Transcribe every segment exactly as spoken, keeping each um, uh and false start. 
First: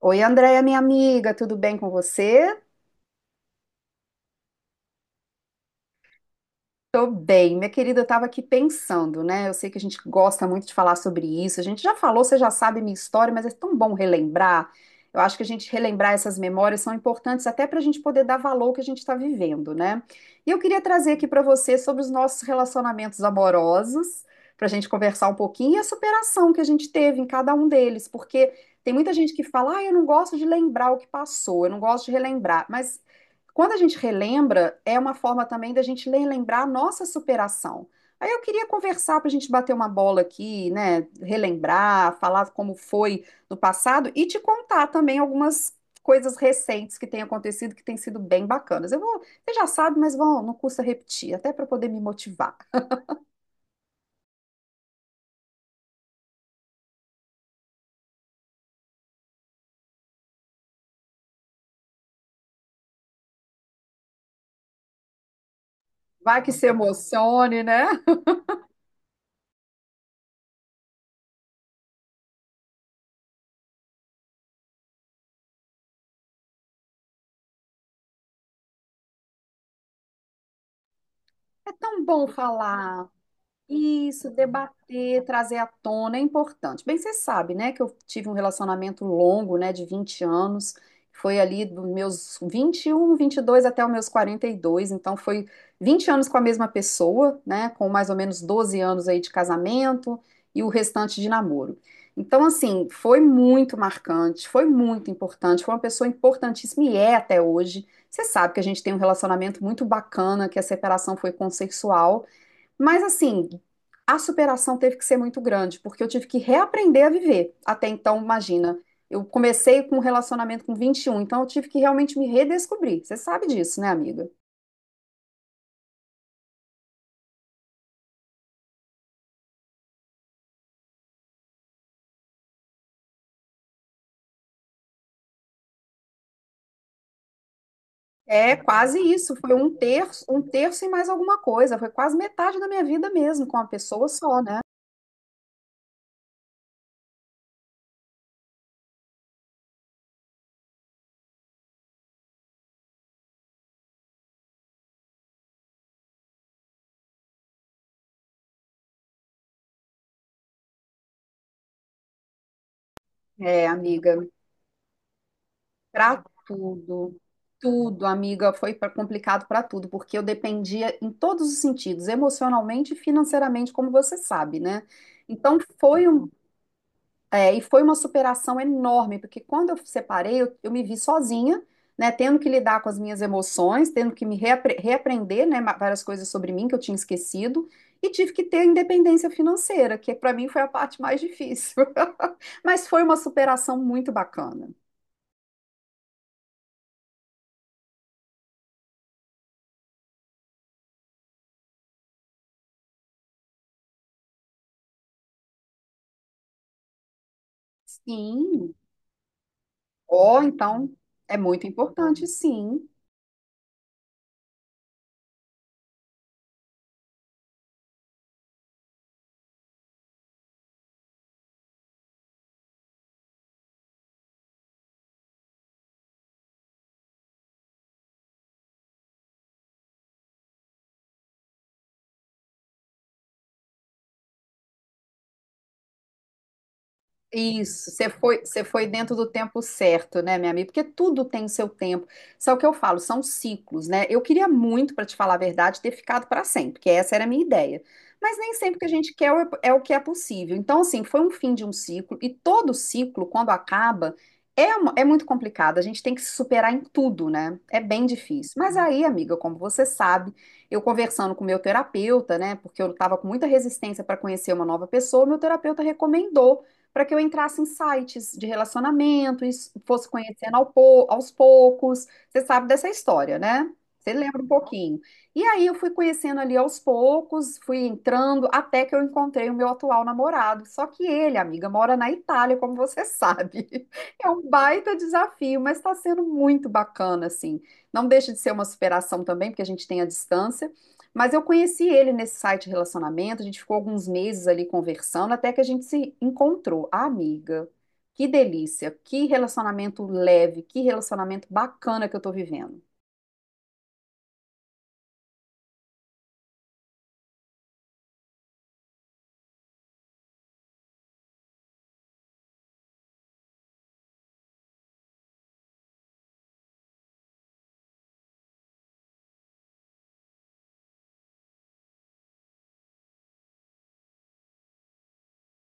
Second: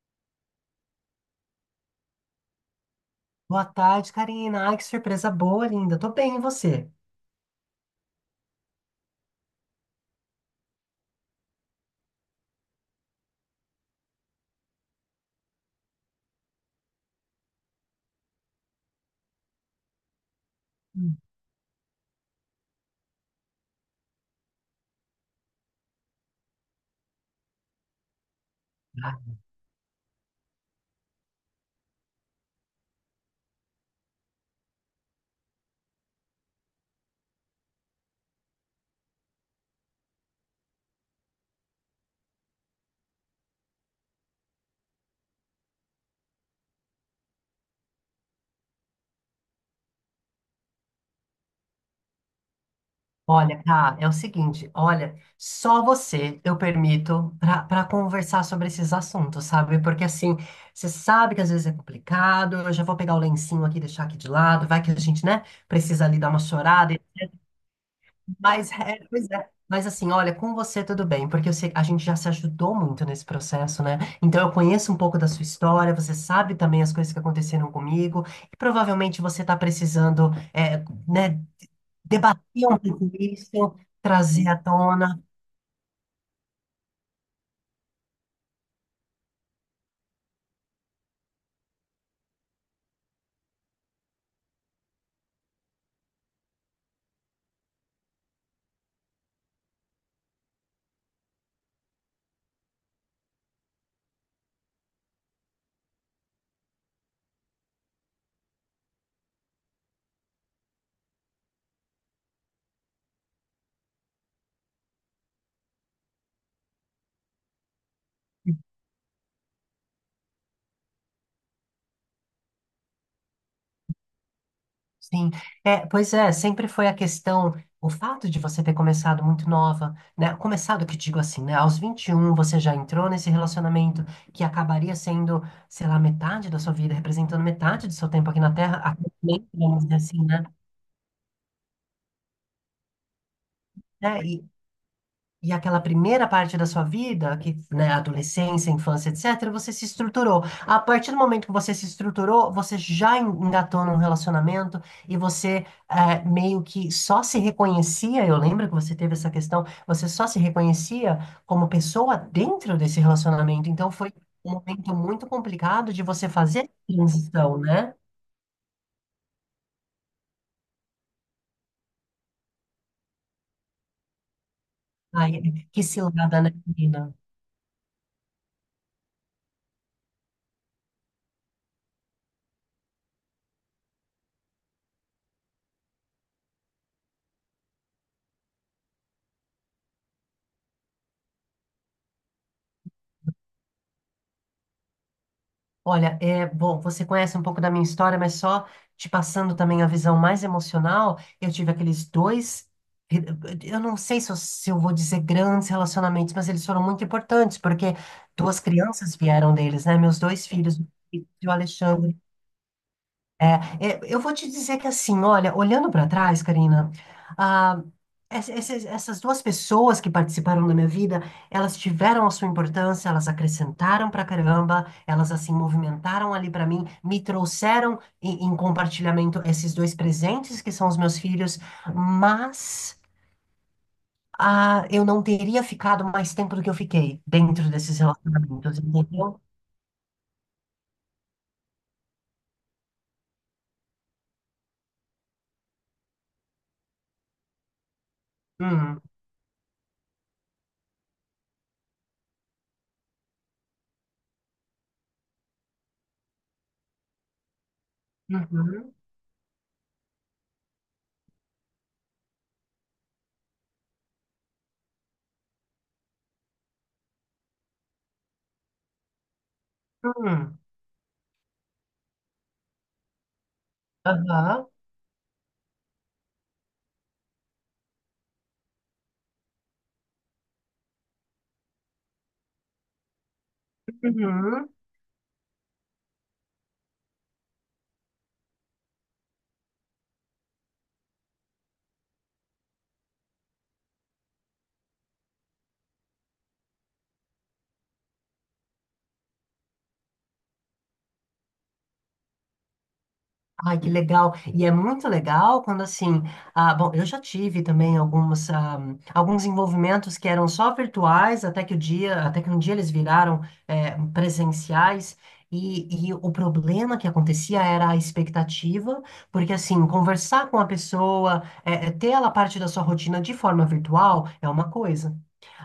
Oi, Andréia, minha amiga, tudo bem com você? Boa tarde, Karina. Ai, que surpresa boa, linda. Tô bem, e você? Tô bem, minha querida, eu tava aqui pensando, né? Eu sei que a gente gosta muito de falar sobre isso. A gente já falou, você já sabe minha história, mas é tão bom relembrar. Eu acho que a gente relembrar essas memórias são importantes até para a gente poder dar valor ao que a gente está vivendo, né? E eu queria trazer aqui para você sobre os nossos relacionamentos amorosos, para a gente conversar um pouquinho e a superação que a gente teve em cada um deles, porque tem muita gente Ah, que fala, ah, eu não gosto de lembrar o que passou, eu não gosto de relembrar, mas quando a gente relembra, é uma forma também da gente relembrar a nossa superação. Aí eu queria conversar para a gente bater uma bola aqui, né? Relembrar, falar como foi no passado e te contar também algumas coisas recentes que têm acontecido que têm sido bem bacanas. Eu vou, você já sabe, mas vão, não custa repetir, até para poder me motivar. olha, tá, é o seguinte, olha, só você eu permito pra para conversar sobre esses assuntos, sabe? Porque assim, você sabe que às vezes é complicado, eu já vou pegar o lencinho aqui, deixar aqui de lado, vai que a gente, né, precisa ali dar uma Vai que se chorada. emocione, né? Mas, é, pois é. Mas assim, olha, com você tudo bem, porque eu sei- a gente já se ajudou muito nesse processo, né? Então eu conheço um pouco da sua história, você sabe também as coisas que aconteceram comigo, e provavelmente você está precisando, é, né, É tão bom debater um falar. pouco isso, Isso, trazer à tona. debater, trazer à tona é importante. Bem, você sabe, né, que eu tive um relacionamento longo, né, de vinte anos, foi ali dos meus vinte vinte e um, vinte e dois até os meus quarenta e dois. Então foi vinte anos com a mesma pessoa, né, com mais ou menos doze anos aí de casamento e o restante de namoro. Então, assim, foi muito marcante, foi muito importante, foi uma pessoa importantíssima e é até hoje. Você sabe que a gente tem um relacionamento muito bacana, que a separação foi consensual, mas assim, a superação teve que ser muito grande, porque eu tive que reaprender a viver. Até então, imagina, eu comecei com um relacionamento com vinte e um, então eu tive que realmente me redescobrir. Você sabe disso, né, amiga? Sim, é, pois é, sempre foi a questão, o fato de você ter começado muito nova, né? Começado, que digo assim, né? Aos vinte e um você já entrou nesse relacionamento que acabaria sendo, sei lá, metade da sua vida, representando metade do seu tempo aqui na É Terra, quase até, isso, foi um vamos dizer terço, assim, um né? terço e mais alguma coisa, foi quase metade da minha vida mesmo, com uma pessoa Né, só, né? e aquela primeira parte da sua vida, que, né, adolescência, infância, etcétera, você se estruturou. A partir do momento que você se estruturou, você já engatou num relacionamento e você eh, meio que só se reconhecia. Eu lembro que você teve essa questão, você só se reconhecia como pessoa dentro desse É, relacionamento. Então foi amiga, um momento muito complicado de pra você fazer a tudo, transição, né? tudo, amiga, foi pra- complicado pra tudo, porque eu dependia em todos os sentidos, emocionalmente e financeiramente, como você sabe, né? Ai, Então que foi um. cilada, né, menina? É, e foi uma superação enorme, porque quando eu separei, eu, eu me vi sozinha, né, tendo que lidar com as minhas emoções, tendo que me reapre- reaprender, né, ma- várias coisas sobre mim que eu tinha esquecido, e tive que ter independência financeira, que para mim foi a parte mais difícil. Mas foi uma superação muito bacana. Olha, é bom, você conhece um pouco da minha história, mas só te passando também a visão mais emocional, eu tive aqueles dois, eu não sei se eu, se eu vou dizer grandes relacionamentos, mas eles foram muito importantes, porque duas Sim. crianças vieram deles, né? Meus Ó, dois filhos, então é o muito Alexandre importante, sim. é, é, eu vou te dizer que assim, olha, olhando para trás, Karina, ah, ess- esses- essas duas pessoas que participaram da minha vida, elas tiveram a sua importância, elas acrescentaram pra caramba, elas assim movimentaram ali pra mim, me trouxeram em, em compartilhamento esses dois presentes que são os meus filhos, mas ah, eu não teria ficado mais tempo do que eu fiquei dentro Isso, desses você foi, você relacionamentos, foi dentro do entendeu? tempo certo, né, minha amiga? Porque tudo tem o seu tempo. Só que eu falo, são ciclos, né? Eu queria muito, para te falar a verdade, ter ficado para sempre, porque essa era a minha ideia. Mas nem sempre que a Hum. gente quer é o é o que é possível. Então, assim, foi um fim de um ciclo, e todo ciclo, quando acaba, é, uma- é muito complicado. A gente tem que se superar em tudo, né? É bem difícil. Mas Uhum. aí, amiga, como você sabe, eu conversando com o meu terapeuta, né? Porque eu estava com muita resistência para conhecer uma nova pessoa, meu terapeuta recomendou para que eu entrasse em sites de relacionamento, e fosse conhecendo Hum. ao pou- aos poucos. Você sabe dessa história, né? Você lembra um Aham. pouquinho. E aí eu fui conhecendo ali aos poucos, fui entrando até que eu encontrei o meu atual namorado. Só que ele, amiga, mora na Itália, como você sabe. É um Uhum. baita desafio, mas está sendo muito bacana, assim. Não deixa de ser uma superação também, porque a gente tem a distância. Mas eu conheci ele nesse site de relacionamento, a gente ficou alguns meses ali conversando, até que a gente se encontrou. Ah, amiga, que delícia, que relacionamento leve, que relacionamento bacana que eu tô vivendo. Ai, que legal. E é muito legal quando assim, ah, bom, eu já tive também algumas, ah, alguns envolvimentos que eram só virtuais, até que o dia, até que um dia eles viraram, eh, presenciais. E, e o problema que acontecia era a expectativa, porque assim, conversar com a pessoa, eh, ter ela parte da sua rotina de forma virtual é uma coisa.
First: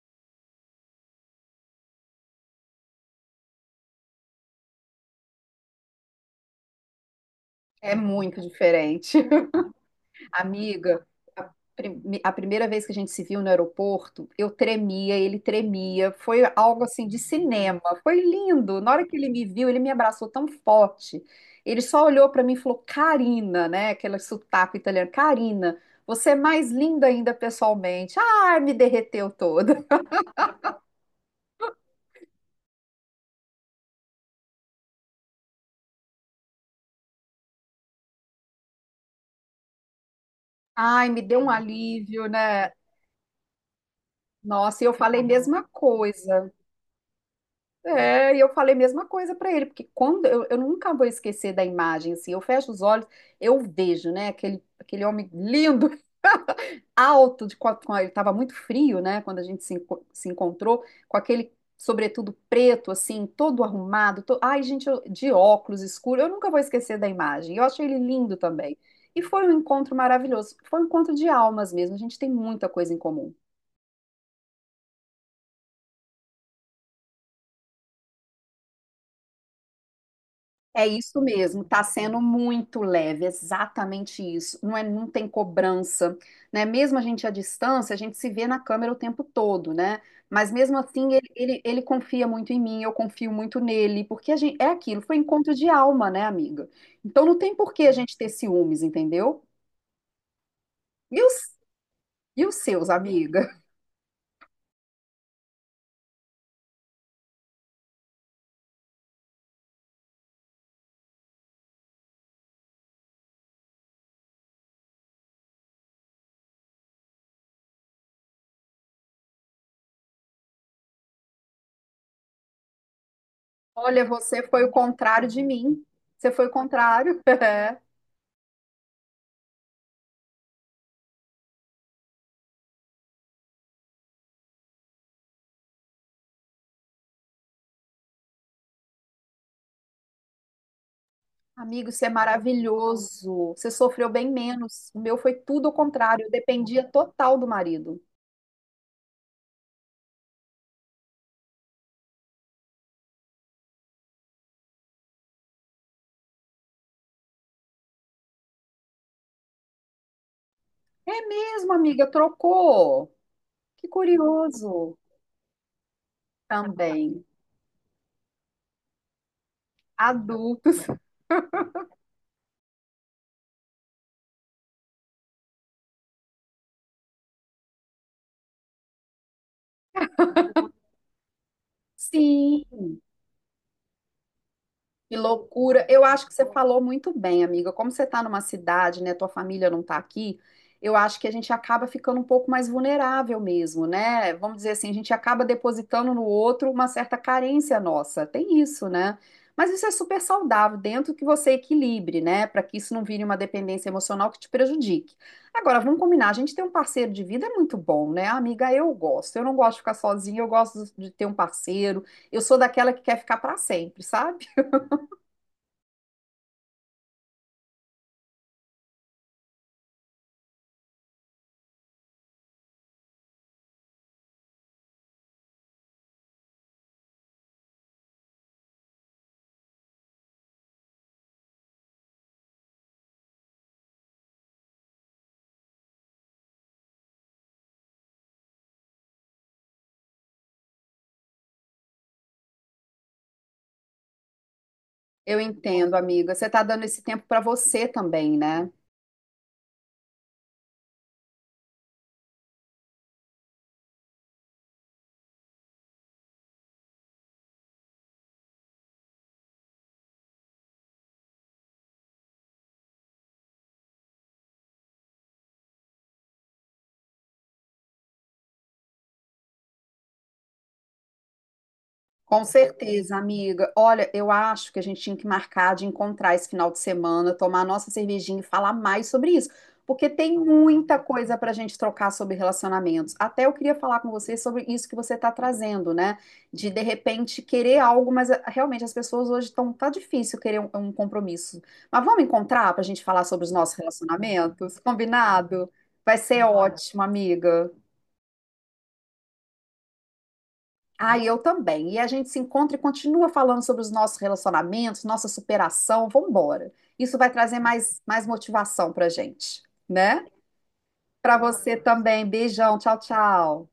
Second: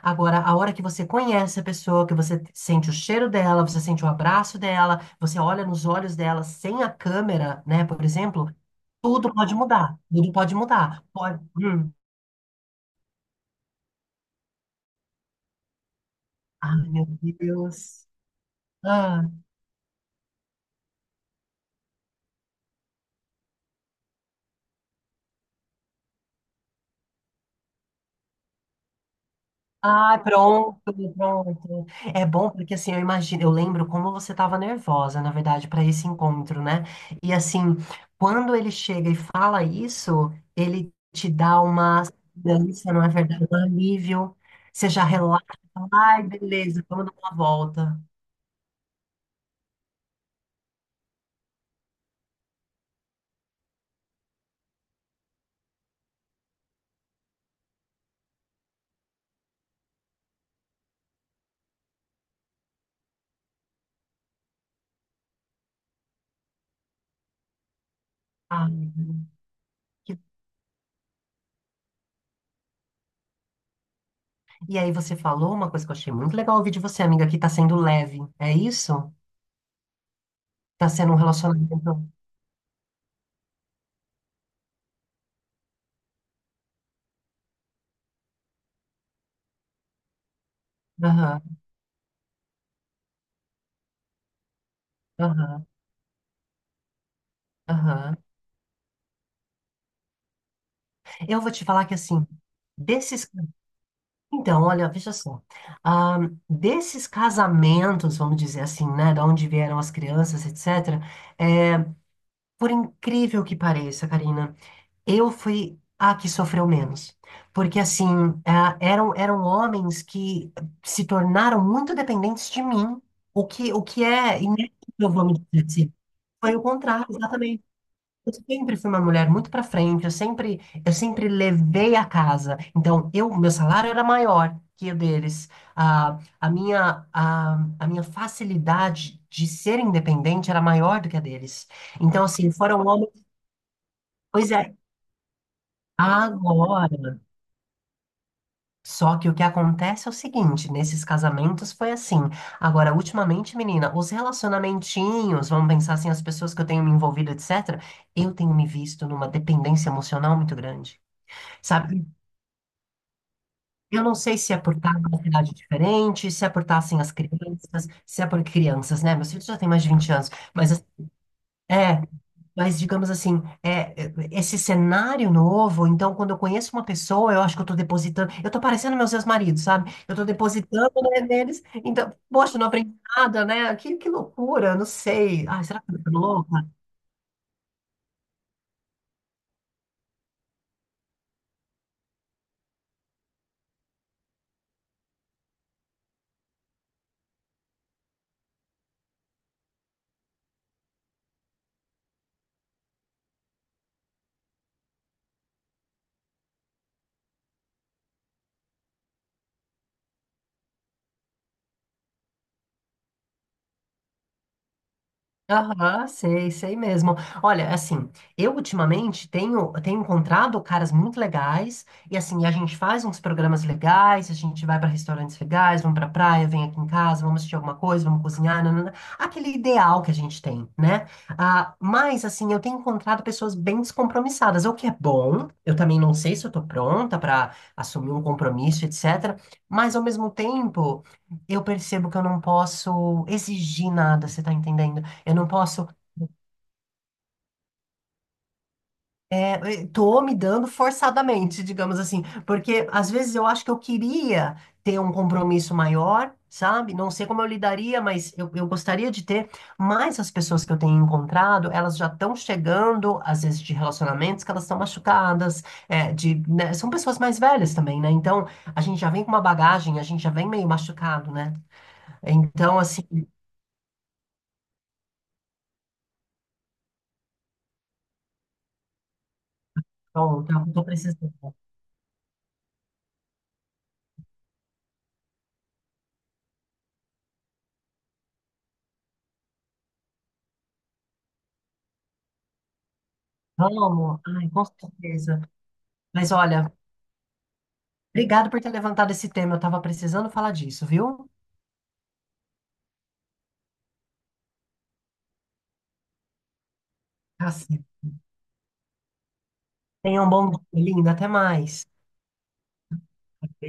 Agora, a hora que você conhece a pessoa, que você sente o cheiro dela, você sente o abraço dela, você olha nos olhos dela sem a câmera, né, É por muito exemplo, diferente. tudo pode mudar. Tudo pode mudar. Amiga, Pode... a, Hum. prime- a primeira vez que a gente se viu no aeroporto, eu tremia, ele tremia, foi algo Ai, meu assim de cinema, Deus. foi lindo. Na hora que Ah. ele me viu, ele me abraçou tão forte. Ele só olhou pra mim e falou: Karina, né? Aquele sotaque italiano, Karina, você é mais linda ainda pessoalmente. Ai, me derreteu toda. Ah, pronto, pronto. É bom porque assim, eu imagino, eu lembro como você estava nervosa, na verdade, para esse encontro, né? E assim, quando ele chega e fala isso, ele Ai, me te deu um dá uma alívio, né? segurança, não é verdade? Um alívio. Nossa, e Você eu já falei a relaxa, mesma fala, ai, coisa. beleza, vamos dar uma volta. É, e eu falei a mesma coisa para ele, porque quando eu, eu nunca vou esquecer da imagem, assim, eu fecho os olhos, eu vejo, né, aquele, aquele homem lindo, alto, de, quatro com ele estava muito frio, né, quando a gente se, enco- se encontrou, com aquele sobretudo preto, assim, todo arrumado, to- ai, gente, eu- de óculos escuro, eu nunca vou esquecer da imagem, eu achei ele lindo também. Ai, E foi um encontro que- maravilhoso, foi um encontro de almas mesmo, a gente tem muita coisa em comum. e aí você falou uma coisa que eu achei muito legal ouvir de você, amiga, que tá sendo leve. É isso? É Tá sendo um isso mesmo, tá relacionamento. sendo muito leve, exatamente isso. Não é, não tem cobrança, né? Mesmo a gente à distância, a gente se vê na câmera o tempo todo, né? Mas mesmo assim, ele, Aham, ele, ele confia muito em mim, eu confio muito nele, porque a gente, é aquilo, foi encontro aham, de alma, né, amiga? Então não tem por que a aham. gente ter ciúmes, entendeu? E Eu vou os, te falar que assim, e os seus, desses. amiga? Então, olha, veja só. Ah, desses casamentos, vamos dizer assim, né? Da onde vieram as crianças, etcétera É, por incrível que pareça, Karina, eu fui a que sofreu menos. Porque, assim, ah, eram, eram homens que se tornaram muito dependentes de mim, o que, o que Olha, é você foi o inédito, contrário vamos de dizer mim. assim. Você foi o Foi o contrário, contrário. exatamente. Eu sempre fui uma mulher muito pra frente, eu sempre, eu sempre levei a casa. Então, eu, meu salário era maior que o deles. Ah, a minha, a, a minha facilidade de ser independente era maior do que a deles. Amigo, isso é Então, assim, foram homens. maravilhoso. Você sofreu bem Pois é, menos. O meu foi tudo o contrário. Eu dependia agora. total do marido. Só que o que acontece é o seguinte, nesses casamentos foi assim. Agora, ultimamente, menina, os relacionamentinhos, vamos pensar assim, as pessoas que eu tenho me envolvido, etcétera, eu tenho me visto numa dependência emocional muito grande. É mesmo, Sabe? amiga, trocou. Que Eu não sei se é por curioso. estar numa cidade diferente, se é por estar sem as Também. crianças, se é por crianças, né? Meus filhos já têm mais de vinte anos, mas Adultos. assim, é, mas digamos assim, é, é, esse cenário novo, então quando eu conheço uma pessoa, eu acho que eu estou depositando, eu estou parecendo meus ex-maridos, sabe? Eu estou depositando, né, neles, então, poxa, Sim, não aprendi nada, né? Que, que loucura, não que sei. Ai, será loucura. que Eu eu tô acho que você louco? falou muito bem, amiga. Como você está numa cidade, né? Tua família não está aqui, eu acho que a gente acaba ficando um pouco mais vulnerável mesmo, né? Vamos dizer assim, a gente acaba depositando no outro uma certa carência nossa. Tem isso, né? Mas isso é super saudável, dentro que você equilibre, né? Para que isso não vire uma dependência emocional que te prejudique. Agora, vamos combinar, a gente ter um parceiro de vida é muito bom, né? Amiga, eu gosto. Eu não gosto de ficar sozinha, eu gosto de ter um parceiro. Eu sou daquela que quer ficar para sempre, sabe? Aham, sei, sei mesmo. Olha, assim, eu ultimamente tenho, tenho encontrado caras muito legais, e assim, a gente faz uns programas legais, a gente vai para restaurantes legais, vamos pra praia, vem aqui em casa, vamos assistir alguma coisa, vamos cozinhar, nanana, aquele ideal que a gente tem, né? Ah, mas, assim, eu tenho encontrado pessoas bem descompromissadas, o que é bom, eu também não sei se eu tô pronta para assumir um compromisso, etcétera, mas ao mesmo tempo, eu percebo que eu não posso exigir nada, você tá entendendo? Eu Eu não posso. entendo, amiga. Você está dando esse tempo para você também, né? É, eu tô me dando forçadamente, digamos assim, porque às vezes eu acho que eu queria ter um compromisso maior, sabe? Não sei como eu lidaria, mas eu, eu gostaria de ter. Mas as pessoas que eu tenho encontrado, elas já estão chegando, às vezes, de relacionamentos que elas estão machucadas, é, de, né, são pessoas mais velhas também, né? Então a gente já vem com uma bagagem, a gente já vem meio machucado, né? Com Então, assim, certeza, amiga. Olha, eu acho que a gente tinha que marcar de encontrar esse final de semana, tomar nossa cervejinha e falar mais sobre isso, porque tem pronto, eu tô muita coisa para a precisando. gente trocar sobre relacionamentos. Até eu queria falar com você sobre isso que você está trazendo, né? De de repente querer algo, mas ah, realmente as pessoas hoje estão tá difícil querer um, um compromisso. Mas vamos encontrar para a gente falar sobre os nossos Vamos, ai, com relacionamentos, certeza. combinado? Vai Mas ser olha, ótimo, amiga. obrigado por ter levantado esse tema. Eu estava precisando falar disso, Ah, e viu? eu também. E a gente se encontra e continua falando sobre os nossos relacionamentos, nossa superação. Vamos embora. Isso vai Tá trazer certo. mais, mais motivação para gente, né? Tenha um bom dia, linda. Até Para você mais. também. Beijão. Tchau, tchau.